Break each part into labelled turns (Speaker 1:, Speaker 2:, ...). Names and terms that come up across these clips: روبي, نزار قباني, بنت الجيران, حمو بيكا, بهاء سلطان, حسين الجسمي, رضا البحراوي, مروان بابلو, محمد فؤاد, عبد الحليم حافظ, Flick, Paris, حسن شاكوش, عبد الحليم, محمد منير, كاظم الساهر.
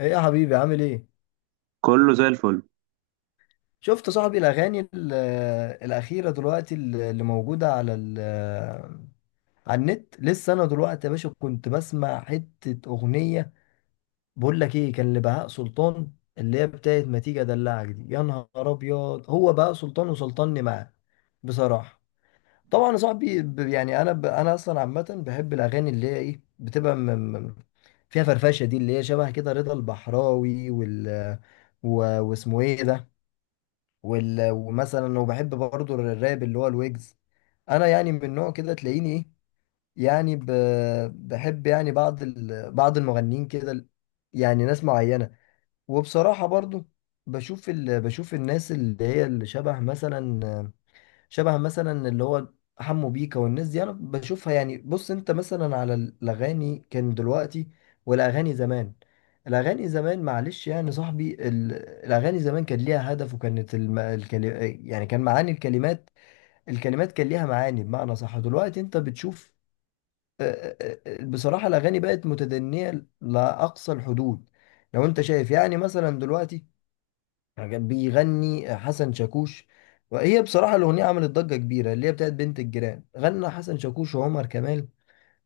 Speaker 1: ايه يا حبيبي، عامل ايه؟
Speaker 2: كله زي الفل.
Speaker 1: شفت صاحبي الاغاني الاخيره دلوقتي اللي موجوده على النت؟ لسه انا دلوقتي يا باشا كنت بسمع حته اغنيه. بقول لك ايه، كان لبهاء سلطان اللي هي بتاعت ما تيجي ادلعك. دي يا نهار ابيض، هو بهاء سلطان وسلطني معاه بصراحه. طبعا يا صاحبي، يعني انا اصلا عامه بحب الاغاني اللي هي ايه بتبقى م- فيها فرفشه، دي اللي هي شبه كده رضا البحراوي، و... واسمه ايه ده، ومثلا وبحب برضو الراب اللي هو الويجز. انا يعني من نوع كده تلاقيني ايه، يعني بحب يعني بعض المغنيين كده، يعني ناس معينة. وبصراحة برضو بشوف الناس اللي هي اللي شبه مثلا اللي هو حمو بيكا والناس دي انا بشوفها. يعني بص انت مثلا على الاغاني كان دلوقتي والاغاني زمان. الاغاني زمان معلش يعني صاحبي، الاغاني زمان كان ليها هدف وكانت يعني كان معاني الكلمات، الكلمات كان ليها معاني، بمعنى صح دلوقتي انت بتشوف. آه، بصراحة الاغاني بقت متدنية لاقصى الحدود. لو انت شايف يعني مثلا دلوقتي كان بيغني حسن شاكوش، وهي بصراحة الأغنية عملت ضجة كبيرة، اللي هي بتاعت بنت الجيران، غنى حسن شاكوش وعمر كمال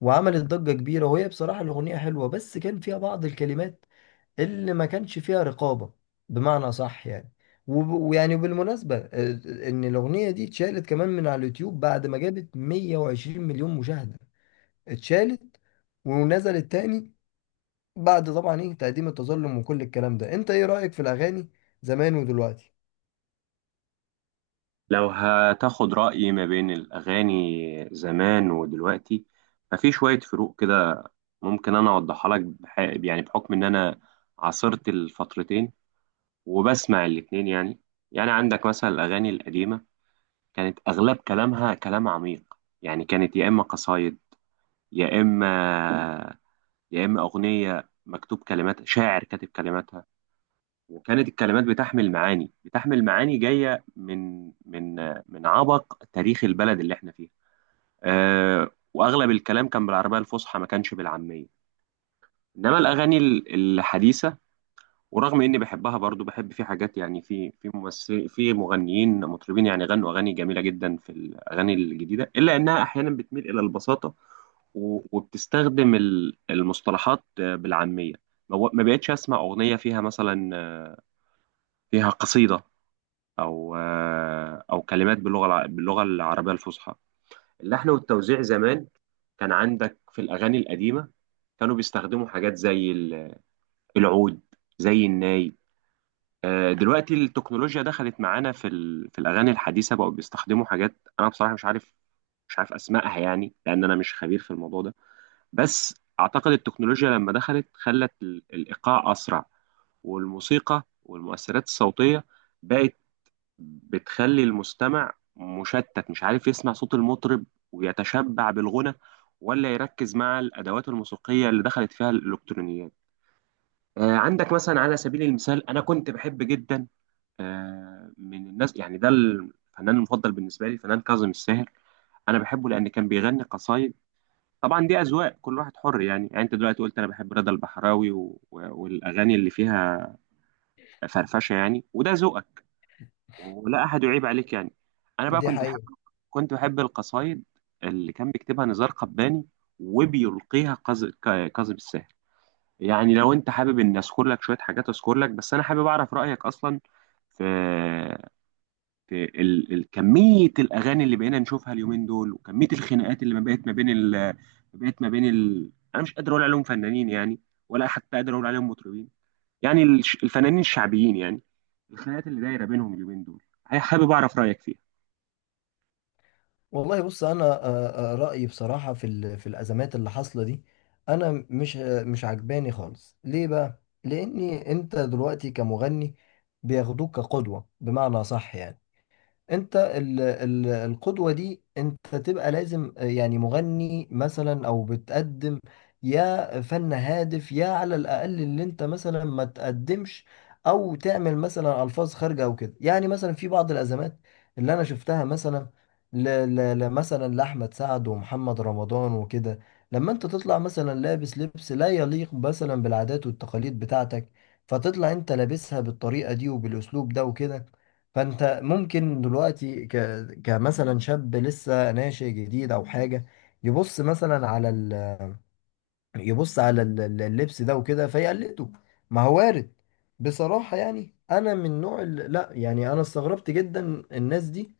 Speaker 1: وعملت ضجة كبيرة. وهي بصراحة الأغنية حلوة، بس كان فيها بعض الكلمات اللي ما كانش فيها رقابة، بمعنى صح يعني. وب- ويعني بالمناسبة إن الأغنية دي اتشالت كمان من على اليوتيوب بعد ما جابت 120 مليون مشاهدة، اتشالت ونزلت تاني بعد طبعا ايه تقديم التظلم وكل الكلام ده. انت ايه رأيك في الأغاني زمان ودلوقتي؟
Speaker 2: لو هتاخد رأيي ما بين الأغاني زمان ودلوقتي، ففي شوية فروق كده. ممكن أنا أوضحها لك يعني بحكم إن أنا عاصرت الفترتين وبسمع الاتنين يعني عندك مثلا الأغاني القديمة كانت أغلب كلامها كلام عميق. يعني كانت يا إما قصايد، يا إما يا إما أغنية مكتوب كلمات شاعر كاتب كلماتها. وكانت الكلمات بتحمل معاني، بتحمل معاني جاية من عبق تاريخ البلد اللي احنا فيها. أه، واغلب الكلام كان بالعربية الفصحى، ما كانش بالعامية. انما الاغاني الحديثة، ورغم اني بحبها برضو، بحب في حاجات، يعني في ممثل، في مغنيين مطربين يعني غنوا اغاني جميلة جدا في الاغاني الجديدة، الا انها احيانا بتميل الى البساطة وبتستخدم المصطلحات بالعامية. ما بقتش اسمع اغنية فيها مثلا فيها قصيدة، او او كلمات باللغه العربيه الفصحى. اللحن والتوزيع زمان كان عندك في الاغاني القديمه، كانوا بيستخدموا حاجات زي العود، زي الناي. دلوقتي التكنولوجيا دخلت معانا في الاغاني الحديثه، بقوا بيستخدموا حاجات انا بصراحه مش عارف، مش عارف اسمائها، يعني لان انا مش خبير في الموضوع ده. بس اعتقد التكنولوجيا لما دخلت خلت الايقاع اسرع، والموسيقى والمؤثرات الصوتيه بقت بتخلي المستمع مشتت، مش عارف يسمع صوت المطرب ويتشبع بالغنى، ولا يركز مع الأدوات الموسيقية اللي دخلت فيها الإلكترونيات. آه، عندك مثلا على سبيل المثال، أنا كنت بحب جدا آه، من الناس، يعني ده الفنان المفضل بالنسبة لي فنان كاظم الساهر. أنا بحبه لأن كان بيغني قصايد. طبعا دي أذواق، كل واحد حر يعني. يعني أنت دلوقتي قلت أنا بحب رضا البحراوي والأغاني اللي فيها فرفشة يعني، وده ذوقك ولا احد يعيب عليك يعني. انا بقى
Speaker 1: دي
Speaker 2: كنت بحب،
Speaker 1: حقيقة.
Speaker 2: كنت بحب القصايد اللي كان بيكتبها نزار قباني وبيلقيها كاظم الساهر. يعني لو انت حابب ان اذكر لك شويه حاجات اذكر لك. بس انا حابب اعرف رايك اصلا في كميه الاغاني اللي بقينا نشوفها اليومين دول، وكميه الخناقات اللي ما بقت ما بين انا مش قادر اقول عليهم فنانين يعني، ولا حتى قادر اقول عليهم مطربين. يعني الفنانين الشعبيين يعني، الخناقات اللي دايره بينهم اليومين دول حابب اعرف رايك فيها.
Speaker 1: والله بص، انا رايي بصراحه في الازمات اللي حاصله دي، انا مش عجباني خالص. ليه بقى؟ لاني انت دلوقتي كمغني بياخدوك كقدوه، بمعنى صح يعني، انت ال ال القدوة دي انت تبقى لازم، يعني مغني مثلا او بتقدم يا فن هادف يا على الاقل اللي انت مثلا ما تقدمش او تعمل مثلا الفاظ خارجة او كده. يعني مثلا في بعض الازمات اللي انا شفتها، مثلا مثلا لاحمد سعد ومحمد رمضان وكده، لما انت تطلع مثلا لابس لبس لا يليق مثلا بالعادات والتقاليد بتاعتك، فتطلع انت لابسها بالطريقة دي وبالاسلوب ده وكده، فانت ممكن دلوقتي كمثلا شاب لسه ناشئ جديد او حاجه يبص مثلا على، يبص على اللبس ده وكده فيقلده. ما هو وارد. بصراحة يعني، أنا من نوع لا يعني، أنا استغربت جدا الناس دي.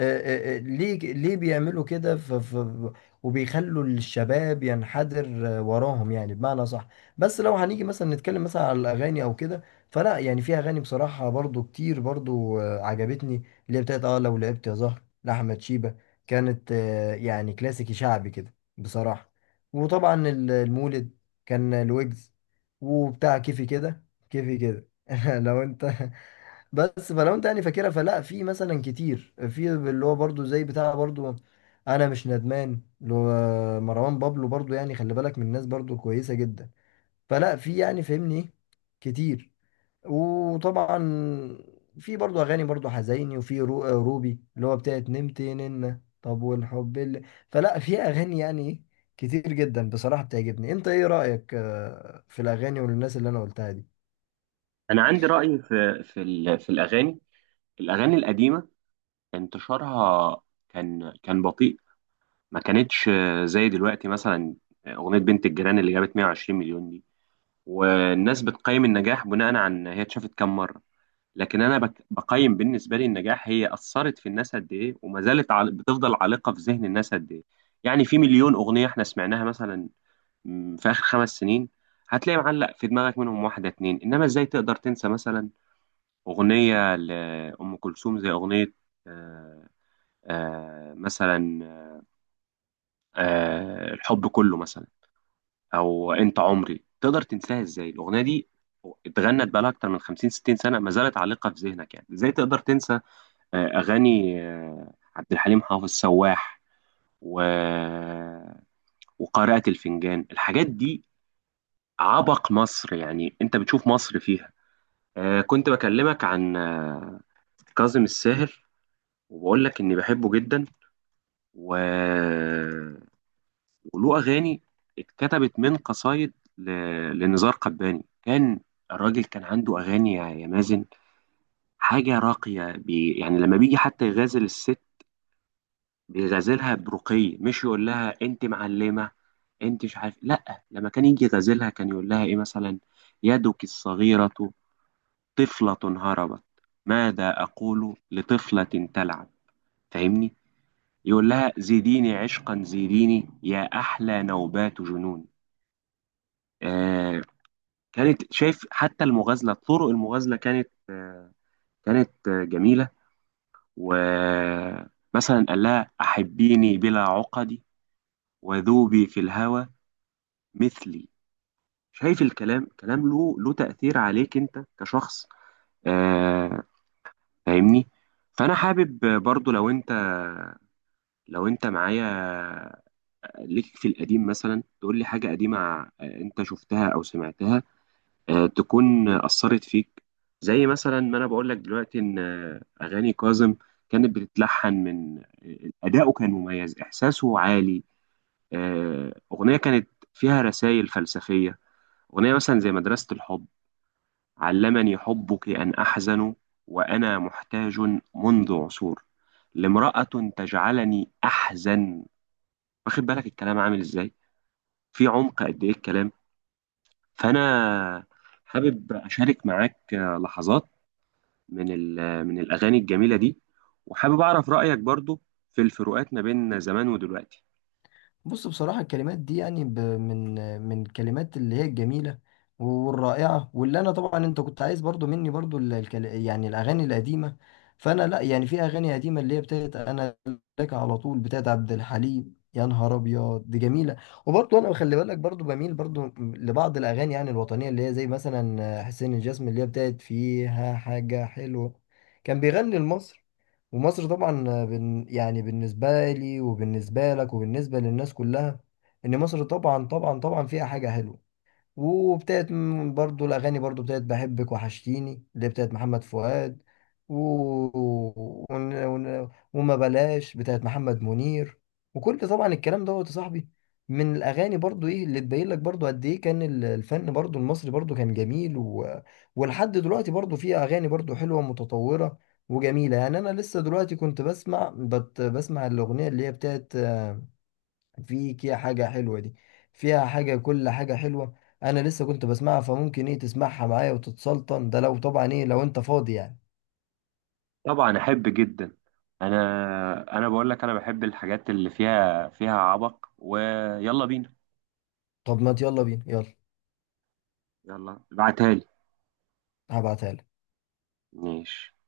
Speaker 1: آه، ليه بيعملوا كده؟ وبيخلوا الشباب ينحدر وراهم، يعني بمعنى صح. بس لو هنيجي مثلا نتكلم مثلا على الأغاني أو كده، فلا يعني في أغاني بصراحة برضو كتير، برضو عجبتني، اللي هي بتاعت لو لعبت يا زهر لأحمد شيبة، كانت يعني كلاسيكي شعبي كده بصراحة. وطبعا المولد كان الويجز وبتاع كيفي كده كيفي كده لو انت بس فلو انت يعني فاكرها، فلا في مثلا كتير في اللي هو برضو زي بتاع برضو، انا مش ندمان اللي هو مروان بابلو برضو، يعني خلي بالك من الناس برضو كويسة جدا، فلا في يعني فهمني ايه، كتير. وطبعا في برضو اغاني برضو حزيني، وفي روبي اللي هو بتاعت نمت ننة طب والحب اللي، فلا في اغاني يعني كتير جدا بصراحة بتعجبني. انت ايه رأيك في الاغاني والناس اللي انا قلتها دي؟
Speaker 2: انا عندي راي في في الاغاني. الاغاني القديمه انتشارها كان بطيء، ما كانتش زي دلوقتي. مثلا اغنيه بنت الجيران اللي جابت 120 مليون دي، والناس بتقيم النجاح بناء على ان هي اتشافت كام مره. لكن انا بقيم بالنسبه لي النجاح هي اثرت في الناس قد ايه، وما زالت بتفضل عالقه في ذهن الناس قد ايه. يعني في مليون اغنيه احنا سمعناها مثلا في اخر 5 سنين، هتلاقي معلق في دماغك منهم واحده اتنين. انما ازاي تقدر تنسى مثلا أغنية لأم كلثوم زي أغنية آه، مثلا الحب كله مثلا، أو أنت عمري؟ تقدر تنساها إزاي الأغنية دي؟ اتغنت بقالها أكتر من 50 60 سنة، ما زالت عالقة في ذهنك. يعني إزاي تقدر تنسى أغاني عبد الحليم حافظ، سواح و... وقارئة الفنجان؟ الحاجات دي عبق مصر، يعني أنت بتشوف مصر فيها. كنت بكلمك عن كاظم الساهر، وبقول لك إني بحبه جدا و... وله أغاني اتكتبت من قصايد ل... لنزار قباني. كان الراجل كان عنده أغاني، يا مازن، حاجة راقية. يعني لما بيجي حتى يغازل الست بيغازلها برقي، مش يقول لها أنت معلمة، أنت مش عارف. لأ، لما كان يجي يغازلها كان يقول لها إيه مثلا؟ يدك الصغيرة طفلة هربت، ماذا أقول لطفلة تلعب؟ فاهمني. يقول لها زيديني عشقا زيديني يا أحلى نوبات جنون. آه، كانت، شايف؟ حتى المغازلة، طرق المغازلة كانت جميلة. ومثلا قال لها أحبيني بلا عقدي وذوبي في الهوى مثلي. شايف الكلام؟ كلام له تأثير عليك أنت كشخص. آه، فاهمني. فأنا حابب برضو لو أنت، لو أنت معايا، ليك في القديم مثلا تقول لي حاجة قديمة أنت شفتها أو سمعتها تكون أثرت فيك، زي مثلا ما أنا بقول لك دلوقتي إن أغاني كاظم كانت بتتلحن من أداؤه كان مميز، إحساسه عالي. أغنية كانت فيها رسائل فلسفية، أغنية مثلا زي مدرسة الحب: علمني حبك أن أحزن، وأنا محتاج منذ عصور لامرأة تجعلني أحزن. واخد بالك الكلام عامل إزاي؟ في عمق قد إيه الكلام. فأنا حابب أشارك معاك لحظات من من الأغاني الجميلة دي، وحابب أعرف رأيك برضو في الفروقات ما بين زمان ودلوقتي.
Speaker 1: بص بصراحة الكلمات دي يعني من الكلمات اللي هي الجميلة والرائعة، واللي أنا طبعا أنت كنت عايز برضو مني برضو يعني الأغاني القديمة. فأنا لأ يعني، في أغاني قديمة اللي هي بتاعت، أنا لك على طول بتاعت عبد الحليم يا نهار أبيض دي جميلة. وبرضو أنا خلي بالك برضو بميل برضو لبعض الأغاني يعني الوطنية اللي هي زي مثلا حسين الجسمي اللي هي بتاعت فيها حاجة حلوة، كان بيغني لمصر، ومصر طبعا يعني بالنسبة لي وبالنسبة لك وبالنسبة للناس كلها، إن مصر طبعا طبعا طبعا فيها حاجة حلوة. وابتدت برضو الأغاني برضو ابتدت بحبك وحشتيني اللي بتاعت محمد فؤاد، و... وما بلاش بتاعت محمد منير، وكل طبعا الكلام دوت يا صاحبي من الأغاني برضو، إيه اللي تبين لك برضو قد إيه كان الفن برضو المصري برضو كان جميل، و... ولحد دلوقتي برضو فيه أغاني برضو حلوة متطورة وجميلة. يعني أنا لسه دلوقتي كنت بسمع الأغنية اللي هي بتاعت في كده حاجة حلوة دي، فيها حاجة، كل حاجة حلوة. أنا لسه كنت بسمعها، فممكن إيه تسمعها معايا وتتسلطن، ده لو طبعا إيه لو أنت فاضي يعني.
Speaker 2: طبعا أحب جدا. أنا بقول لك أنا بحب الحاجات اللي فيها عبق. ويلا بينا.
Speaker 1: طب ما يلا بينا، يلا
Speaker 2: يلا ابعتها لي.
Speaker 1: هبعتها لك.
Speaker 2: ماشي.